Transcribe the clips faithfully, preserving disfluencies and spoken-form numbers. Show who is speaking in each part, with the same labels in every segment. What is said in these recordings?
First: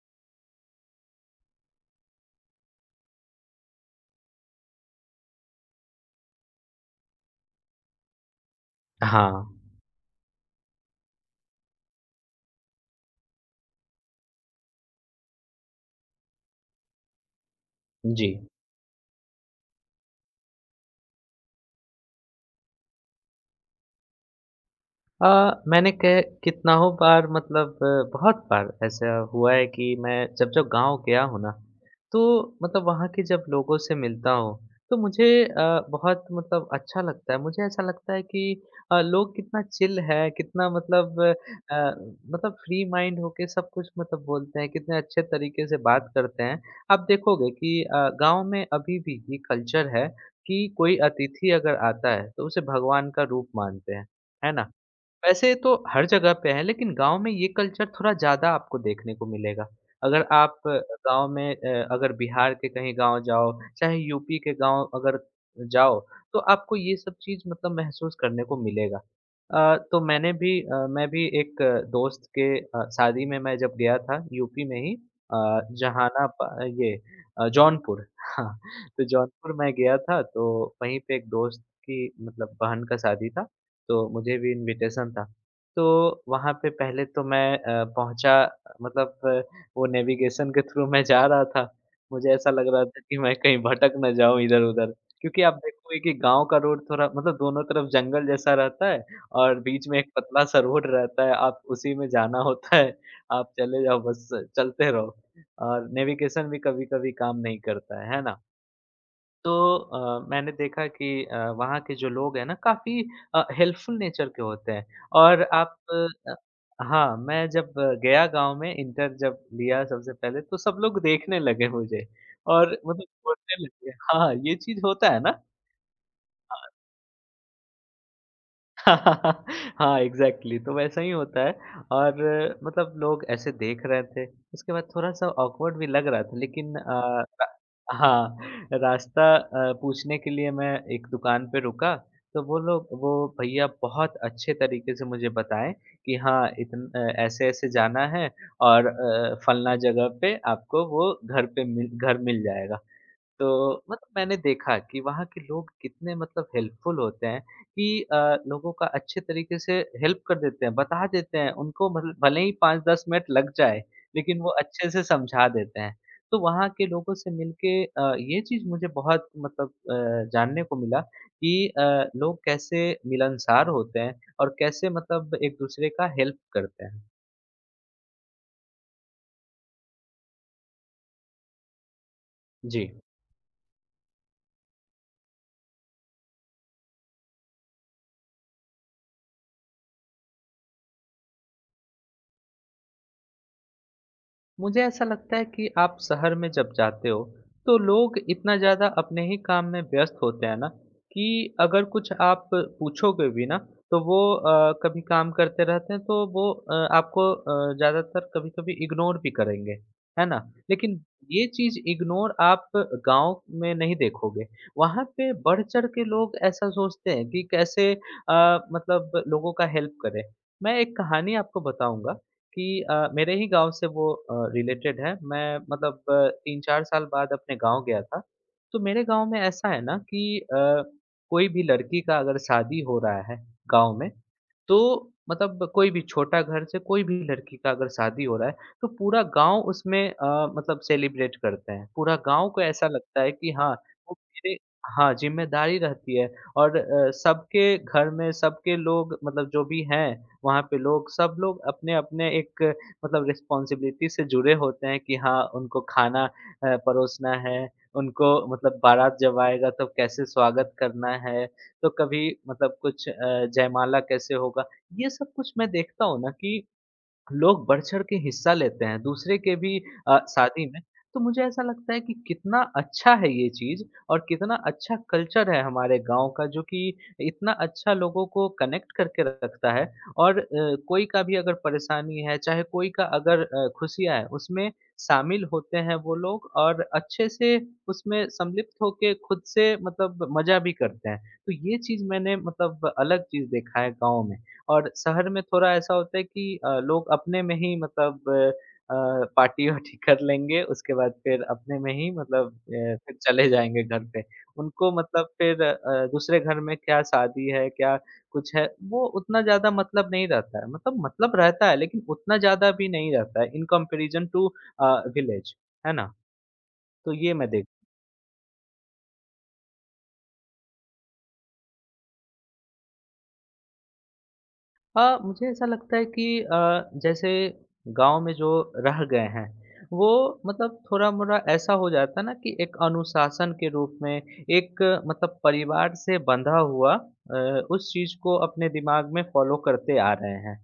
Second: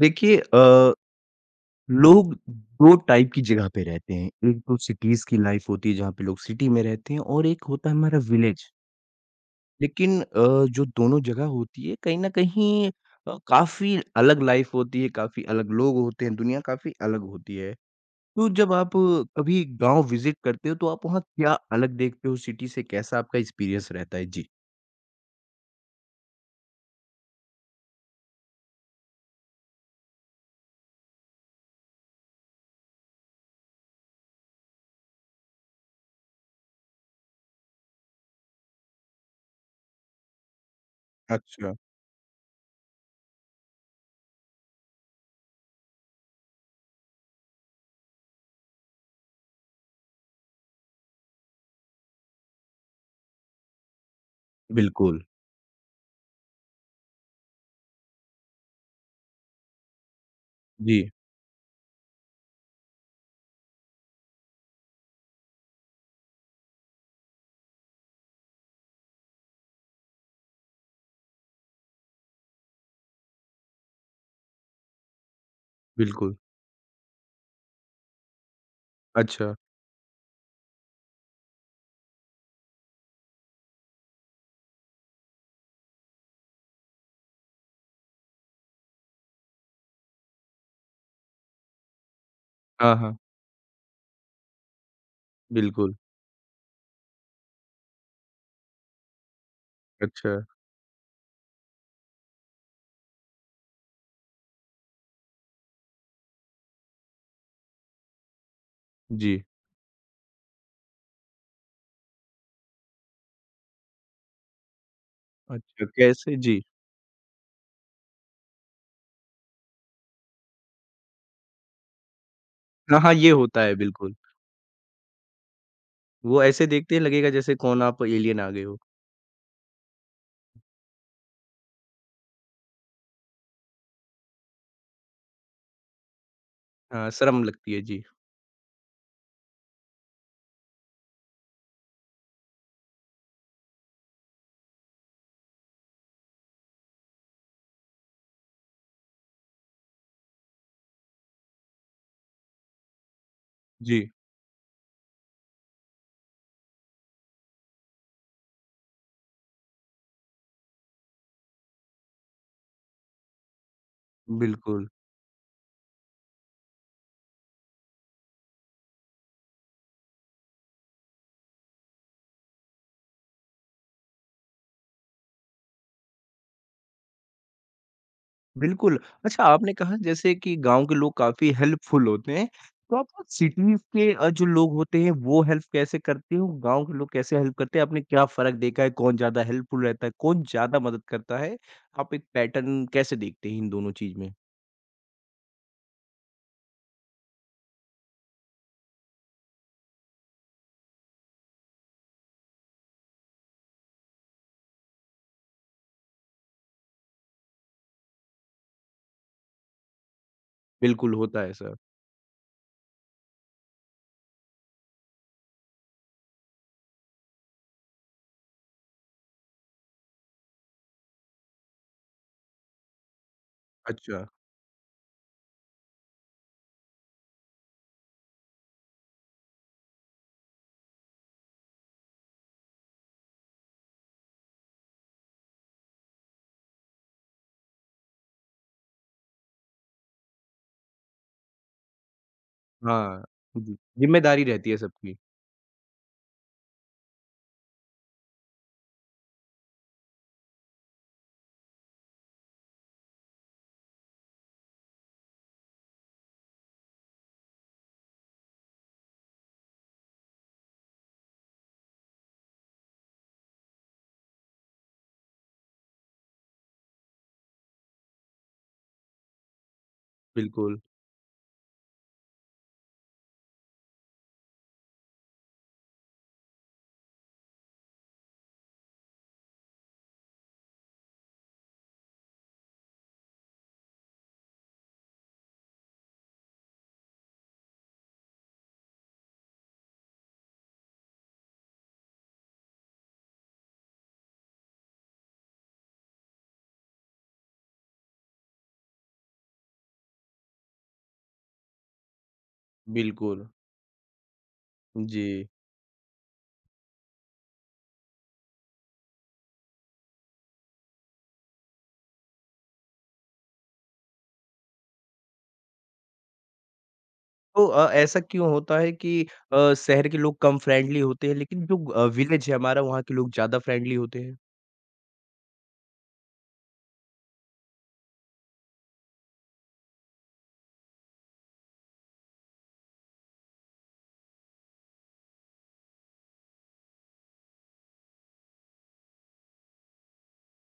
Speaker 1: देखिए अ, लोग दो टाइप की जगह पे रहते हैं। एक तो सिटीज़ की लाइफ़ होती है जहाँ पे लोग सिटी में रहते हैं और एक होता है हमारा विलेज।
Speaker 2: हाँ,
Speaker 1: लेकिन अ, जो दोनों जगह होती है कहीं न कहीं अ, काफ़ी अलग लाइफ़ होती है, काफ़ी अलग लोग होते हैं, दुनिया काफ़ी अलग होती है।
Speaker 2: जी।
Speaker 1: तो जब आप अ, कभी गाँव विज़िट करते हो तो आप वहाँ क्या अलग देखते हो सिटी से कैसा आपका एक्सपीरियंस रहता है? जी।
Speaker 2: अ, मैंने कै कितनाओं बार मतलब अ, बहुत बार ऐसा हुआ है कि मैं जब जब गाँव गया हूँ ना, तो मतलब वहाँ के जब लोगों से मिलता हूँ, तो मुझे अ, बहुत मतलब अच्छा लगता है। मुझे ऐसा लगता है कि अ, लोग कितना चिल है, कितना मतलब
Speaker 1: अच्छा।
Speaker 2: अ, मतलब फ्री माइंड होके सब कुछ मतलब बोलते हैं, कितने अच्छे तरीके से बात करते हैं। आप देखोगे कि अ, गाँव में अभी भी ये कल्चर है कि कोई अतिथि अगर आता है, तो उसे भगवान का रूप मानते हैं, है ना?
Speaker 1: बिल्कुल।
Speaker 2: वैसे तो हर जगह पे है, लेकिन गाँव में ये कल्चर थोड़ा ज़्यादा आपको देखने को मिलेगा। अगर आप
Speaker 1: जी,
Speaker 2: गाँव में अ, अगर बिहार के कहीं गाँव जाओ, चाहे यूपी के गाँव अगर जाओ, तो आपको ये सब चीज़ मतलब महसूस करने को मिलेगा। अ, तो मैंने भी अ, मैं भी एक अ, दोस्त के अ, शादी में मैं जब गया था यूपी में ही अ, जहाना
Speaker 1: बिल्कुल।
Speaker 2: प ये अ, जौनपुर हाँ, तो जौनपुर
Speaker 1: अच्छा।
Speaker 2: मैं गया था, तो वहीं पे एक दोस्त की मतलब बहन का शादी था। तो मुझे भी इन्विटेशन था। तो वहाँ पे पहले तो मैं अ, पहुँचा मतलब अ, वो नेविगेशन के थ्रू मैं जा रहा था। मुझे ऐसा लग रहा
Speaker 1: हाँ,
Speaker 2: था
Speaker 1: हाँ।
Speaker 2: कि मैं कहीं भटक ना जाऊँ इधर-उधर क्योंकि आप
Speaker 1: बिल्कुल।
Speaker 2: देखोगे कि गाँव का रोड थोड़ा मतलब दोनों तरफ जंगल जैसा रहता है और बीच में एक
Speaker 1: अच्छा।
Speaker 2: पतला-सा रोड रहता है, आप उसी में जाना होता है। आप चले जाओ बस चलते रहो और नेविगेशन भी कभी-कभी काम नहीं करता है, है ना?
Speaker 1: जी।
Speaker 2: तो अ, मैंने देखा कि अ, वहाँ के जो लोग हैं ना काफ़ी अ, हेल्पफुल नेचर के होते हैं और आप
Speaker 1: अच्छा,
Speaker 2: अ,
Speaker 1: कैसे? जी।
Speaker 2: हाँ, मैं जब अ, गया गाँव में इंटर जब लिया सबसे पहले तो सब लोग देखने लगे मुझे और
Speaker 1: हाँ,
Speaker 2: मतलब
Speaker 1: हाँ, ये होता
Speaker 2: बोलने
Speaker 1: है
Speaker 2: लगे
Speaker 1: बिल्कुल।
Speaker 2: हाँ, ये चीज़ होता है ना?
Speaker 1: वो ऐसे देखते हैं लगेगा जैसे कौन आप एलियन आ गए हो।
Speaker 2: हाँ, एग्ज़ैक्टली तो वैसा ही होता है और अ, मतलब लोग ऐसे देख रहे थे, उसके बाद थोड़ा-सा ऑकवर्ड भी लग रहा था लेकिन
Speaker 1: हाँ,
Speaker 2: अ,
Speaker 1: शर्म
Speaker 2: रा
Speaker 1: लगती है। जी।
Speaker 2: हाँ, रास्ता अ, पूछने के लिए मैं एक दुकान पे रुका, तो वो लोग वो भैया बहुत अच्छे तरीके से मुझे बताएँ कि हाँ, इतन अ, ऐसे-ऐसे जाना है और अ, फलना जगह पे आपको वो घर पे मिल घर मिल जाएगा। तो
Speaker 1: जी,
Speaker 2: मतलब मैंने देखा कि वहाँ के लोग कितने मतलब हेल्पफुल होते हैं कि अ, लोगों का अच्छे तरीके से हेल्प कर देते हैं, बता देते हैं। उनको मतलब भले ही पाँच दस मिनट लग जाए, लेकिन वो
Speaker 1: बिल्कुल।
Speaker 2: अच्छे से समझा देते हैं। तो वहाँ के लोगों से मिलके अ, ये चीज़ मुझे बहुत मतलब अ, जानने को मिला कि अ, लोग कैसे मिलनसार होते हैं और कैसे मतलब एक-दूसरे का हेल्प करते हैं।
Speaker 1: बिल्कुल, अच्छा आपने कहा जैसे कि गाँव के लोग काफ़ी हेल्पफुल होते हैं,
Speaker 2: जी।
Speaker 1: तो आप सिटीज़ के अ, जो लोग होते हैं वो हेल्प कैसे करते हो? गाँव के लोग कैसे हेल्प करते हैं? आपने क्या फ़र्क देखा है? कौन ज़्यादा हेल्पफुल रहता है? कौन ज़्यादा मदद करता है? आप एक पैटर्न कैसे देखते हैं इन दोनों चीज़ में?
Speaker 2: मुझे ऐसा लगता है कि आप शहर में जब जाते हो तो लोग इतना ज़्यादा अपने ही काम में व्यस्त होते हैं ना कि अगर कुछ आप पूछोगे भी ना तो वो अ, कभी काम करते रहते हैं तो वो अ, आपको अ, ज़्यादातर कभी-कभी इग्नोर भी करेंगे, है ना? लेकिन
Speaker 1: बिल्कुल, होता
Speaker 2: ये
Speaker 1: है ऐसा।
Speaker 2: चीज़ इग्नोर आप गाँव में नहीं देखोगे। वहाँ पे बढ़-चढ़ के लोग ऐसा सोचते हैं कि कैसे अ, मतलब लोगों का हेल्प करें। मैं एक कहानी आपको बताऊँगा कि अ, मेरे ही गाँव से वो
Speaker 1: अच्छा,
Speaker 2: अ, रिलेटेड है। मैं मतलब अ, तीन चार साल बाद अपने गाँव गया था। तो मेरे गाँव में ऐसा है ना कि अ, कोई भी लड़की का अगर शादी हो रहा है गाँव में, तो मतलब कोई भी छोटा घर से कोई भी लड़की का अगर शादी हो रहा है, तो पूरा गाँव उसमें अ, मतलब सेलिब्रेट करते हैं। पूरा गाँव को ऐसा लगता
Speaker 1: हाँ।
Speaker 2: है कि हाँ,
Speaker 1: जी,
Speaker 2: वो
Speaker 1: जिम्मेदारी
Speaker 2: मेरे
Speaker 1: रहती है
Speaker 2: हाँ,
Speaker 1: सबकी।
Speaker 2: ज़िम्मेदारी रहती है और अ, सबके घर में सबके लोग मतलब जो भी हैं वहाँ पे लोग सब लोग अपने-अपने एक मतलब रिस्पॉन्सिबिलिटी से जुड़े होते हैं कि हाँ, उनको खाना अ, परोसना है, उनको मतलब बारात जब आएगा तब कैसे स्वागत करना है, तो कभी मतलब कुछ अ, जयमाला कैसे होगा। ये सब कुछ मैं देखता हूँ ना कि लोग बढ़-चढ़ के हिस्सा लेते हैं दूसरे के भी अ, शादी
Speaker 1: बिल्कुल।
Speaker 2: में। तो मुझे ऐसा लगता है कि कितना अच्छा है ये चीज़ और कितना अच्छा कल्चर है हमारे गाँव का जो कि इतना अच्छा लोगों को कनेक्ट करके रखता है और अ, कोई का भी अगर परेशानी है, चाहे कोई का अगर अ, खुशियाँ है, उसमें शामिल होते हैं वो लोग और अच्छे से उसमें सम्मिलित होके खुद से मतलब मज़ा भी करते हैं। तो ये चीज़ मैंने मतलब अलग चीज़ देखा है गाँव में। और शहर में थोड़ा ऐसा होता है कि अ, लोग अपने में ही मतलब अ, पार्टी-वार्टी कर लेंगे, उसके बाद फिर अपने में ही मतलब अ, फिर
Speaker 1: बिल्कुल,
Speaker 2: चले जाएँगे घर पे। उनको मतलब
Speaker 1: जी।
Speaker 2: फिर अ, दूसरे घर में क्या शादी है, क्या कुछ है, वो उतना ज़्यादा मतलब नहीं रहता है। मतलब मतलब रहता है लेकिन उतना ज़्यादा भी नहीं रहता है in comparison to a, village, है ना? तो ये मैं
Speaker 1: तो
Speaker 2: देखता
Speaker 1: अ, ऐसा क्यों होता है कि अ, शहर के लोग कम फ्रेंडली होते हैं, लेकिन जो अ, विलेज है हमारा, वहाँ के लोग ज़्यादा फ्रेंडली होते हैं?
Speaker 2: हाँ, मुझे ऐसा लगता है कि अ, जैसे गाँव में जो रह गए हैं, वो मतलब थोड़ा-मोड़ा ऐसा हो जाता है ना कि एक अनुशासन के रूप में, एक मतलब परिवार से बंधा हुआ अ, उस चीज़ को अपने दिमाग में फ़ॉलो करते आ रहे हैं।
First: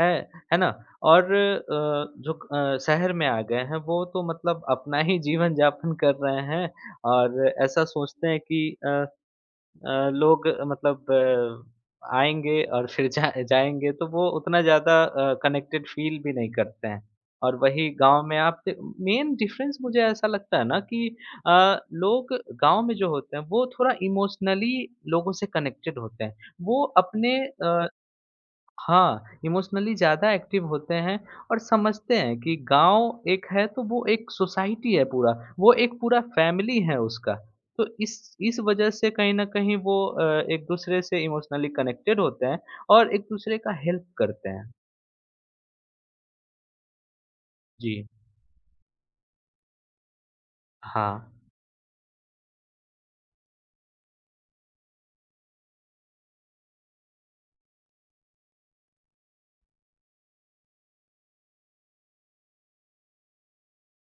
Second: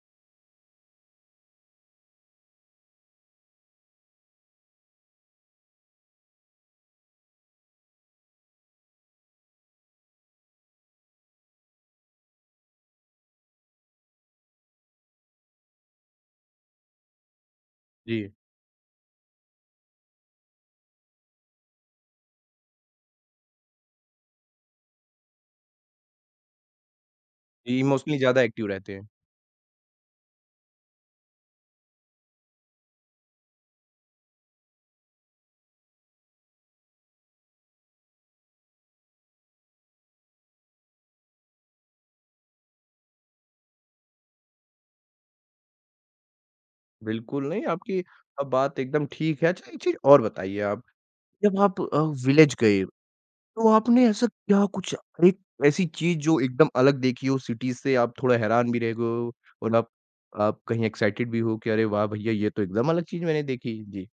Speaker 2: है, है ना? और अ, जो अ, शहर में आ गए हैं, वो तो मतलब अपना ही जीवन-यापन कर रहे हैं और ऐसा सोचते हैं कि अ अ, लोग मतलब अ, आएँगे और फिर जा जाएँगे तो वो उतना ज़्यादा अ, कनेक्टेड फ़ील भी नहीं करते हैं। और वही गाँव
Speaker 1: जी,
Speaker 2: में आप दे मेन डिफ़रेंस मुझे ऐसा लगता है ना कि अ, लोग गाँव में जो होते हैं वो थोड़ा इमोशनली लोगों से कनेक्टेड होते हैं। वो अपने अ,
Speaker 1: इमोशनली ज़्यादा एक्टिव रहते हैं।
Speaker 2: हाँ, इमोशनली ज़्यादा एक्टिव होते हैं और समझते हैं कि गाँव एक है तो वो एक सोसाइटी है पूरा, वो एक पूरा फैमिली है उसका। तो इस इस वजह से कहीं न कहीं वो अ, एक-दूसरे से इमोशनली कनेक्टेड होते हैं और एक-दूसरे का हेल्प करते हैं।
Speaker 1: बिल्कुल नहीं, आपकी
Speaker 2: जी,
Speaker 1: अ, बात एकदम ठीक है। अच्छा, एक चीज़ और बताइए आप,
Speaker 2: हाँ।
Speaker 1: जब आप अ, विलेज गए, तो आपने ऐसा क्या कुछ एक ऐसी चीज़ जो एकदम अलग देखी हो सिटी से, आप थोड़ा हैरान भी रह गए हो और आप आप कहीं एक्साइटेड भी हो कि, "अरे वाह! भैया, ये तो एकदम अलग चीज़ मैंने देखी।" जी,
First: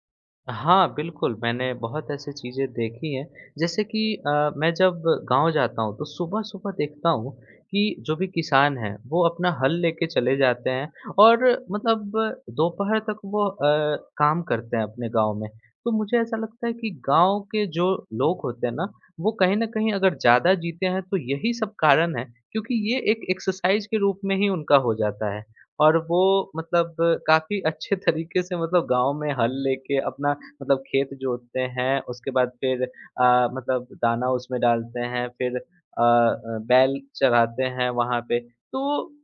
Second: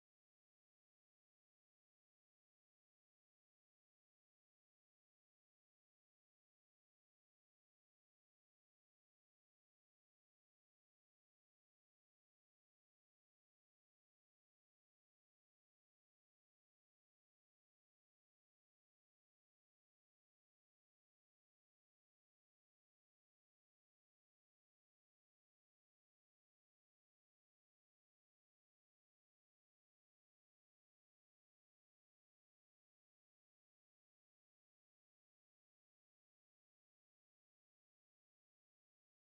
Speaker 2: हाँ, बिल्कुल, मैंने बहुत ऐसी चीज़ें देखी हैं, जैसे कि अ, मैं जब गाँव जाता हूँ, तो सुबह-सुबह देखता हूँ कि जो भी किसान हैं, वो अपना हल लेके चले जाते हैं और मतलब दोपहर तक वो अ, काम करते हैं अपने गाँव में। तो मुझे ऐसा लगता है कि गाँव के जो लोग होते हैं ना, वो कहीं न कहीं अगर ज़्यादा जीते हैं, तो यही सब कारण है, क्योंकि ये एक एक्सरसाइज़ के रूप में ही उनका हो जाता है और वो मतलब काफ़ी अच्छे तरीके से मतलब गाँव में हल लेके अपना मतलब खेत जोतते हैं, उसके बाद फिर अ, मतलब दाना उसमें डालते हैं, फिर अ अ, बैल चराते हैं वहाँ पे। तो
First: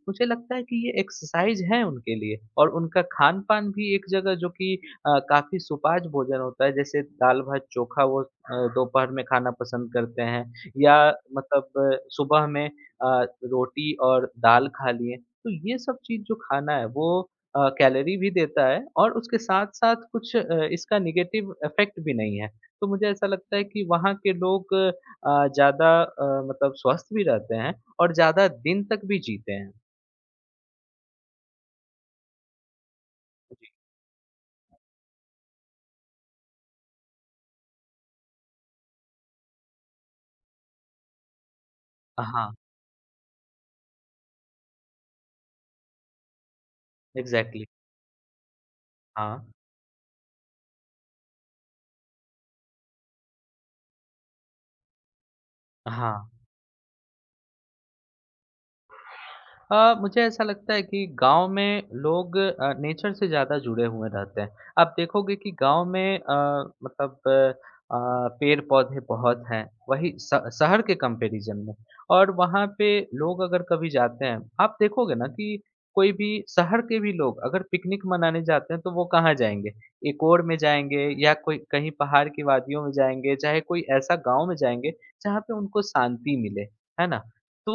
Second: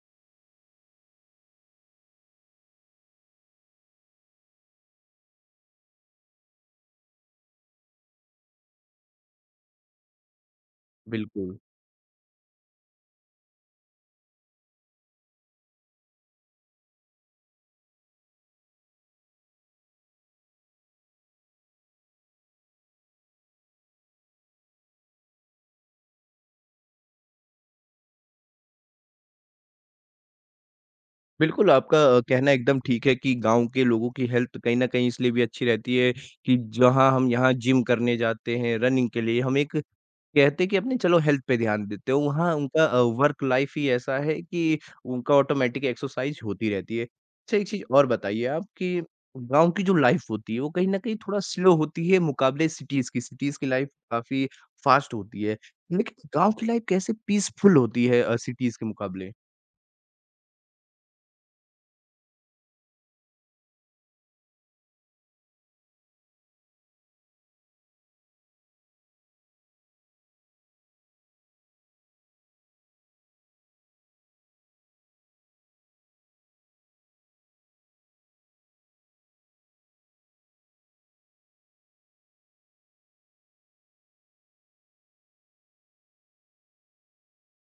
Speaker 2: मुझे लगता है कि ये एक्सरसाइज़ है उनके लिए और उनका खान-पान भी एक जगह जो कि अ, काफ़ी सुपाच्य भोजन होता है, जैसे दाल-भात चोखा वो अ, दोपहर में खाना पसंद करते हैं या
Speaker 1: बिल्कुल।
Speaker 2: मतलब अ, सुबह में अ, रोटी और दाल खा लिए। तो ये सब चीज़ जो खाना है, वो अ, कैलोरी भी देता है और उसके साथ-साथ कुछ अ, इसका नेगेटिव इफ़ेक्ट भी नहीं है। तो मुझे ऐसा लगता है कि वहाँ के लोग अ, ज़्यादा अ, मतलब स्वस्थ भी रहते हैं और ज़्यादा दिन तक भी जीते हैं।
Speaker 1: बिल्कुल, आपका अ, कहना एकदम ठीक है कि गाँव के लोगों की हेल्थ कहीं न कहीं इसलिए भी अच्छी रहती है कि जहाँ हम यहाँ जिम करने जाते हैं, रनिंग के लिए, हम एक कहते हैं कि अपने चलो हेल्थ पे ध्यान देते हो,
Speaker 2: हाँ,
Speaker 1: वहाँ उनका अ, वर्क लाइफ़ ही ऐसा है कि उनका ऑटोमैटिक एक्सरसाइज होती रहती है। अच्छा
Speaker 2: एग्ज़ैक्टली।
Speaker 1: एक चीज़ और बताइए आप कि
Speaker 2: हाँ,
Speaker 1: गाँव की जो लाइफ़ होती है, वो कहीं न कहीं थोड़ा स्लो होती है मुकाबले सिटीज़ की, सिटीज़ की लाइफ़ काफ़ी फ़ास्ट होती है। लेकिन
Speaker 2: हाँ।
Speaker 1: गाँव की लाइफ़ कैसे पीसफुल होती है अ, सिटीज़ के मुकाबले?
Speaker 2: अ, मुझे ऐसा लगता है कि गाँव में लोग अ, नेचर से ज़्यादा जुड़े हुए रहते हैं। आप देखोगे कि गाँव में अ, मतलब अ, पेड़-पौधे बहुत हैं, वहीं श शहर के कंपैरिज़न में और वहाँ पे लोग अगर कभी जाते हैं, आप देखोगे ना कि कोई भी शहर के भी लोग अगर पिकनिक मनाने जाते हैं, तो वो कहाँ जाएँगे? एकोर में जाएँगे या कोई कहीं पहाड़ की वादियों में जाएँगे, चाहे कोई ऐसा गाँव में जाएँगे, जहाँ पे उनको शांति मिले, है ना? तो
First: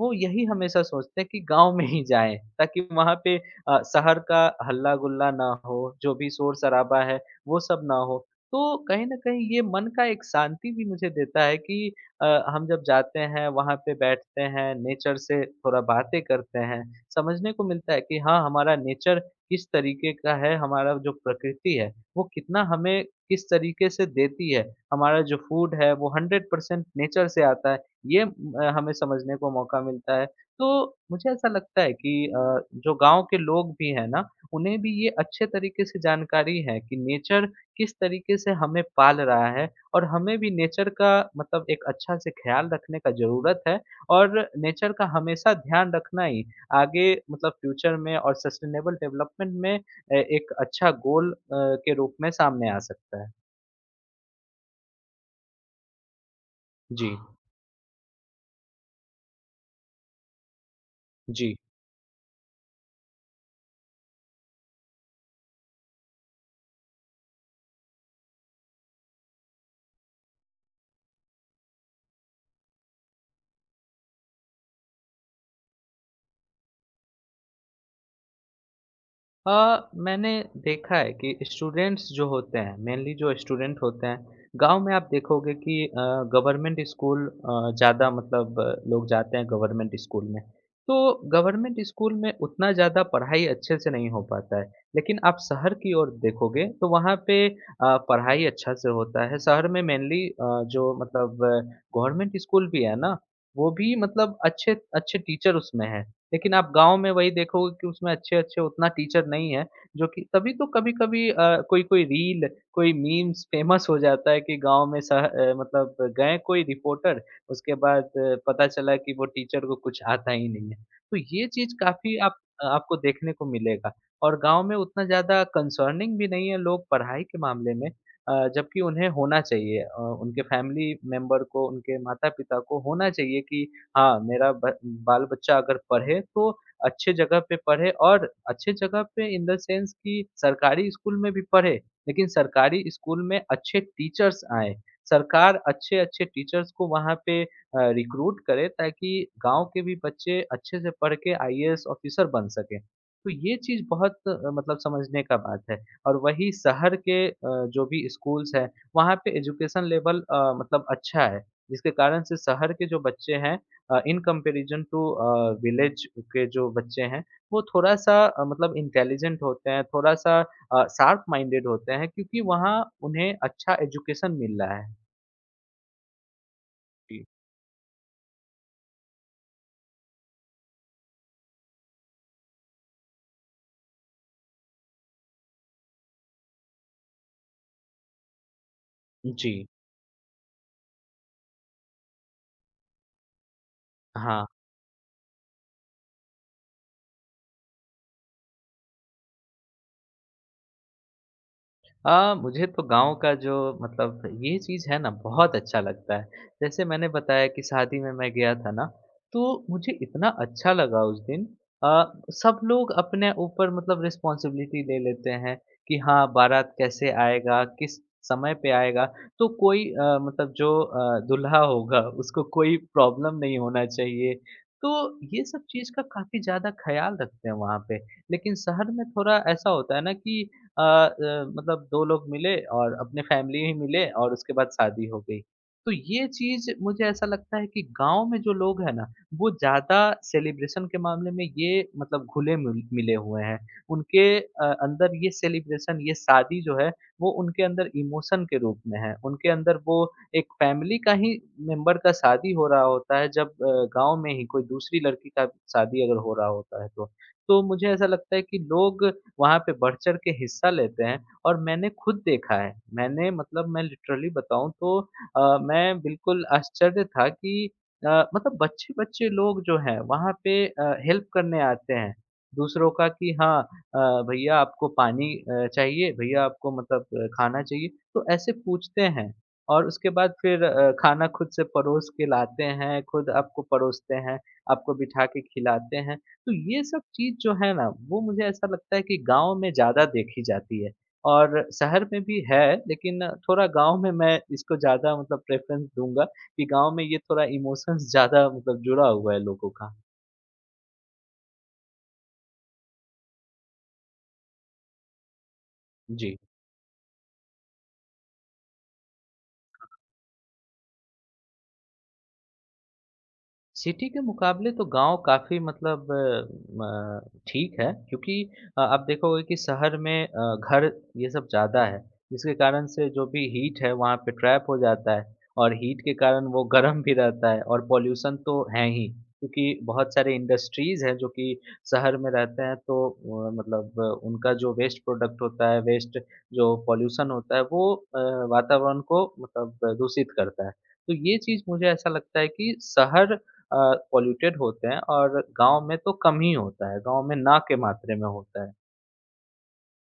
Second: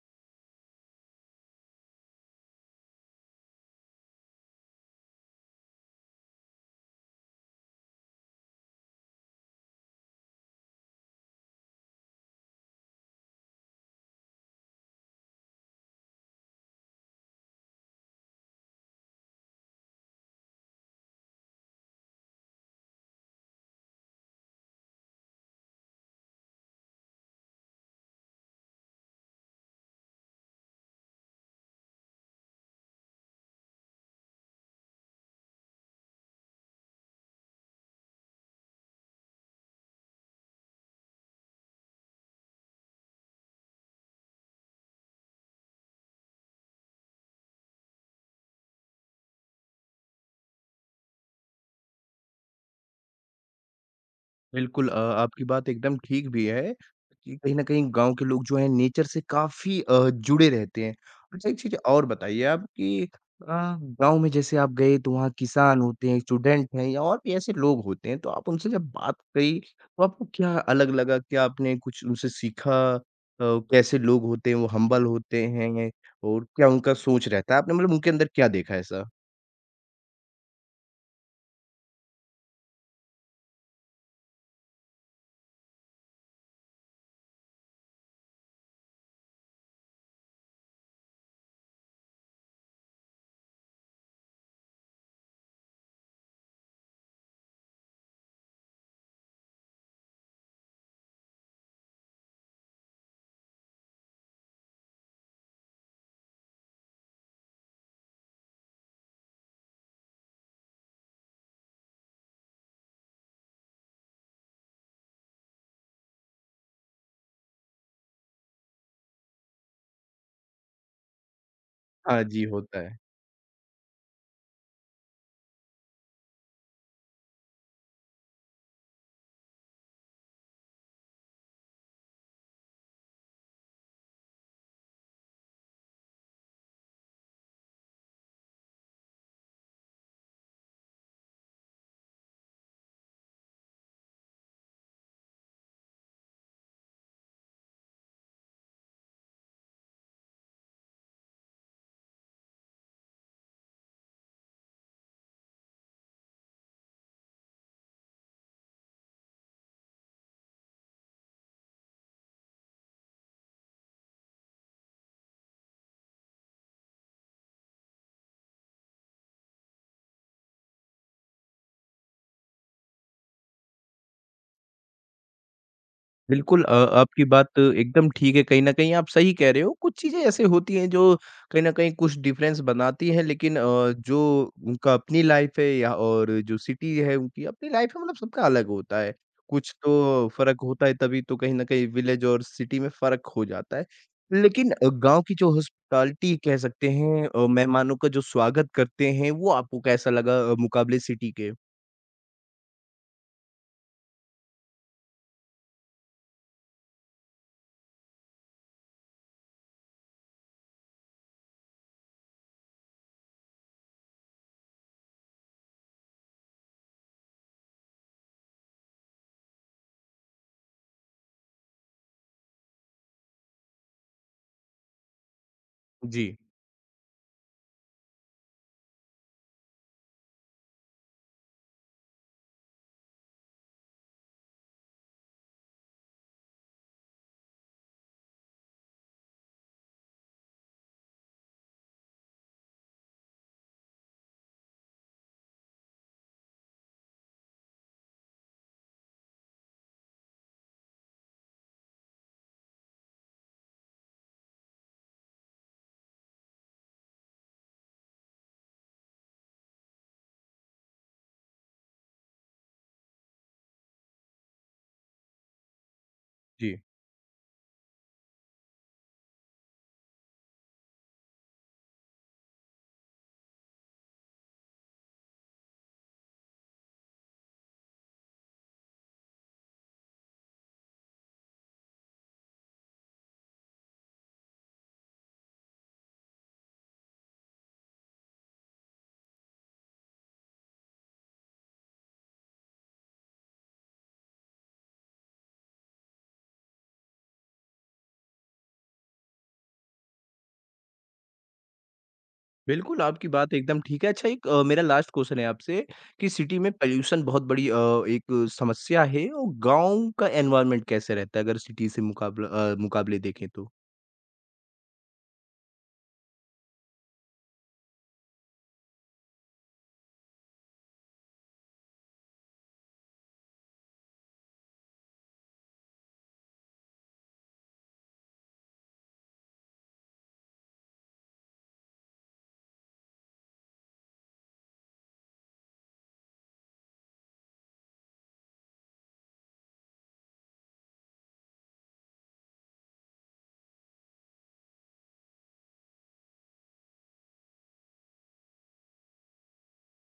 Speaker 2: वो यही हमेशा सोचते हैं कि गाँव में ही जाएँ, ताकि वहाँ पे अ, शहर का हल्ला-गुल्ला ना हो, जो भी शोर-शराबा है, वो सब ना हो। तो कहीं न कहीं ये मन का एक शांति भी मुझे देता है कि अ, हम जब जाते हैं, वहाँ पे बैठते हैं, नेचर से थोड़ा बातें करते हैं, समझने को मिलता है कि हाँ, हमारा नेचर किस तरीके का है, हमारा जो प्रकृति है, वो कितना हमें किस तरीके से देती है। हमारा जो फूड है, वो हंड्रेड परसेंट नेचर से आता है। ये अ, हमें समझने को मौका मिलता है। तो मुझे ऐसा लगता है कि अ, जो गाँव के लोग भी हैं ना, उन्हें भी ये अच्छे तरीके से जानकारी है कि नेचर किस तरीके से हमें पाल रहा है और हमें भी नेचर का मतलब एक अच्छा से ख़्याल रखने का ज़रूरत है और नेचर का हमेशा ध्यान रखना ही आगे मतलब फ्यूचर में और सस्टेनेबल डेवलपमेंट में ए एक अच्छा गोल अ, के रूप में सामने आ सकता है।
Speaker 1: बिल्कुल अ, आपकी बात एकदम ठीक भी है
Speaker 2: जी,
Speaker 1: कि कहीं न कहीं गाँव के लोग जो हैं नेचर से काफ़ी अ, जुड़े रहते हैं। अच्छा
Speaker 2: जी।
Speaker 1: एक चीज़ और बताइए आप कि अ, गाँव में जैसे आप गए तो वहाँ किसान होते हैं, स्टूडेंट हैं या और भी ऐसे लोग होते हैं, तो आप उनसे जब बात करी तो आपको क्या अलग लगा? क्या आपने कुछ उनसे सीखा? अ, कैसे लोग होते हैं, वो हम्बल होते हैं और क्या उनका सोच रहता है? आपने मतलब उनके अंदर क्या देखा ऐसा?
Speaker 2: हाँ, मैंने देखा है कि स्टूडेंट्स जो होते हैं मेनली जो स्टूडेंट होते हैं गांव में आप देखोगे कि गवर्नमेंट स्कूल ज़्यादा मतलब अ, लोग जाते हैं गवर्नमेंट स्कूल में। तो गवर्नमेंट स्कूल में उतना ज़्यादा पढ़ाई अच्छे से नहीं हो पाता है। लेकिन आप शहर की ओर देखोगे तो वहाँ पे अ, पढ़ाई अच्छा से होता है शहर में मेनली। जो मतलब गवर्नमेंट स्कूल भी है ना, वो भी मतलब अच्छे अच्छे टीचर उसमें हैं। लेकिन आप गाँव में वही देखोगे कि उसमें अच्छे-अच्छे उतना टीचर नहीं है, जो कि तभी तो कभी-कभी अ, कोई-कोई रील, कोई मीम्स फेमस हो जाता है कि गाँव में सह अ, मतलब गए कोई रिपोर्टर, उसके बाद अ, पता चला कि वो टीचर को कुछ आता ही नहीं है। तो ये चीज़ काफ़ी
Speaker 1: हाँ
Speaker 2: आप
Speaker 1: जी, होता है।
Speaker 2: आपको देखने को मिलेगा। और गाँव में उतना ज़्यादा कंसर्निंग भी नहीं है लोग पढ़ाई के मामले में। अ, जबकि उन्हें होना चाहिए, अ, उनके फैमिली मेंबर को, उनके माता-पिता को होना चाहिए कि हाँ, मेरा ब बाल-बच्चा अगर पढ़े तो अच्छे जगह पे पढ़े, और अच्छे जगह पे इन द सेंस कि सरकारी स्कूल में भी पढ़े, लेकिन सरकारी स्कूल में अच्छे टीचर्स आएँ। सरकार अच्छे-अच्छे टीचर्स को वहाँ पे अ, रिक्रूट करे ताकि गाँव के भी बच्चे अच्छे से पढ़ के आईएएस ऑफ़िसर बन सकें। तो ये चीज़ बहुत अ, मतलब समझने का बात है। और वही शहर के अ, जो भी स्कूल्स हैं, वहाँ पे एजुकेशन लेवल अ, मतलब अच्छा है, जिसके कारण से शहर के जो बच्चे हैं अ, in comparison to a, village के जो बच्चे हैं, वो थोड़ा-सा अ, मतलब इंटेलिजेंट होते हैं, थोड़ा-सा अ, शार्प माइंडेड होते हैं क्योंकि वहाँ उन्हें अच्छा एजुकेशन मिल रहा है।
Speaker 1: बिल्कुल अ, आपकी
Speaker 2: जी।
Speaker 1: बात एकदम ठीक है, कहीं न कहीं आप सही कह रहे हो, कुछ चीज़ें ऐसे होती हैं जो कहीं न कहीं कुछ डिफ़रेंस बनाती हैं लेकिन अ, जो उनका अपनी लाइफ़ है या और जो सिटी है उनकी अपनी लाइफ़ है मतलब सबका अलग होता है।
Speaker 2: जी।
Speaker 1: कुछ तो फ़र्क होता है तभी तो कहीं न कहीं विलेज और सिटी में फ़र्क हो जाता है।
Speaker 2: हाँ।
Speaker 1: लेकिन अ, गाँव की जो हॉस्पिटैलिटी कह सकते हैं अ, मेहमानों का जो स्वागत करते हैं, वो आपको कैसा लगा अ, मुकाबले सिटी के?
Speaker 2: अ, मुझे तो गाँव का जो मतलब ये चीज़ है ना, बहुत अच्छा लगता है। जैसे मैंने बताया कि शादी में मैं गया था ना, तो मुझे इतना अच्छा लगा उस दिन। अ, सब लोग अपने ऊपर मतलब रिस्पॉन्सिबिलिटी ले लेते हैं कि हाँ, बारात कैसे आएगा, किस समय पे आएगा। तो कोई अ, मतलब जो अ, दूल्हा होगा उसको कोई प्रॉब्लम नहीं होना चाहिए। तो ये सब चीज़ का
Speaker 1: जी,
Speaker 2: काफ़ी ज़्यादा ख़्याल रखते हैं वहाँ पे। लेकिन शहर में थोड़ा ऐसा होता है ना कि अ अ, मतलब दो लोग मिले और अपने फैमिली ही मिले और उसके बाद शादी हो गई। तो ये चीज़ मुझे ऐसा लगता है कि गाँव में जो लोग हैं ना, वो ज़्यादा सेलिब्रेशन के मामले में ये मतलब घुले मिल मिले हुए हैं। उनके अ, अंदर ये सेलिब्रेशन, ये शादी जो है, वो उनके अंदर इमोशन के रूप में है। उनके अंदर वो एक फैमिली का ही मेंबर का शादी हो रहा होता है जब अ, गाँव में ही कोई दूसरी लड़की का शादी अगर हो रहा होता है तो। तो मुझे ऐसा लगता है कि लोग वहाँ पे बढ़-चढ़ के हिस्सा लेते हैं और मैंने खुद देखा है। मैंने मतलब मैं लिटरली बताऊँ तो अ, मैं बिल्कुल
Speaker 1: जी।
Speaker 2: आश्चर्य था कि अ, मतलब बच्चे-बच्चे लोग जो हैं वहाँ पे अ, हेल्प करने आते हैं दूसरों का कि हाँ, अ, भैया आपको पानी अ, चाहिए? भैया आपको मतलब अ, खाना चाहिए? तो ऐसे पूछते हैं और उसके बाद फिर अ, खाना खुद से परोस के लाते हैं, खुद आपको परोसते हैं, आपको बिठा के खिलाते हैं। तो ये सब चीज़ जो है ना, वो मुझे ऐसा लगता है कि गाँव में ज़्यादा देखी जाती है और शहर में भी है, लेकिन थोड़ा गाँव में मैं इसको ज़्यादा मतलब प्रेफ़रेंस दूँगा कि गाँव में ये थोड़ा इमोशंस ज़्यादा मतलब जुड़ा हुआ है लोगों का।
Speaker 1: बिल्कुल, आपकी बात एकदम ठीक है। अच्छा एक अ, मेरा लास्ट क्वेश्चन है आपसे कि
Speaker 2: जी।
Speaker 1: सिटी में पॉल्यूशन बहुत बड़ी अ, एक समस्या है और गाँव का एनवायरनमेंट कैसे रहता है अगर सिटी से मुकाबला अ, मुकाबले देखें तो?
Speaker 2: सिटी के मुकाबले तो गाँव काफ़ी मतलब अ, अ, ठीक है क्योंकि अ, आप देखोगे कि शहर में अ, घर ये सब ज़्यादा है, जिसके कारण से जो भी हीट है वहाँ पे ट्रैप हो जाता है और हीट के कारण वो गर्म भी रहता है और पॉल्यूशन तो है ही क्योंकि बहुत सारे इंडस्ट्रीज़ हैं जो कि शहर में रहते हैं तो अ, मतलब अ, उनका जो वेस्ट प्रोडक्ट होता है, वेस्ट जो पॉल्यूशन होता है वो अ, वातावरण को मतलब अ, दूषित करता है। तो ये चीज़ मुझे ऐसा लगता है कि शहर अ, पॉल्यूटेड होते हैं और गाँव में तो कम ही होता है, गाँव में ना के मात्रे में होता है।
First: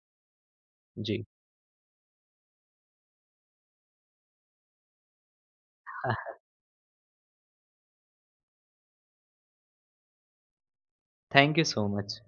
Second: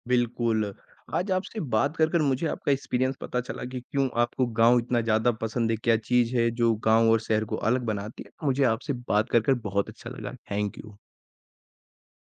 Speaker 1: बिल्कुल,
Speaker 2: जी,
Speaker 1: आज आपसे बात कर, कर मुझे आपका एक्सपीरियंस पता चला कि क्यों आपको गाँव इतना ज़्यादा पसंद है, क्या चीज़ है जो गाँव और शहर को अलग बनाती है। मुझे आपसे बात कर, कर बहुत अच्छा लगा। Thank you.
Speaker 2: Thank you so much.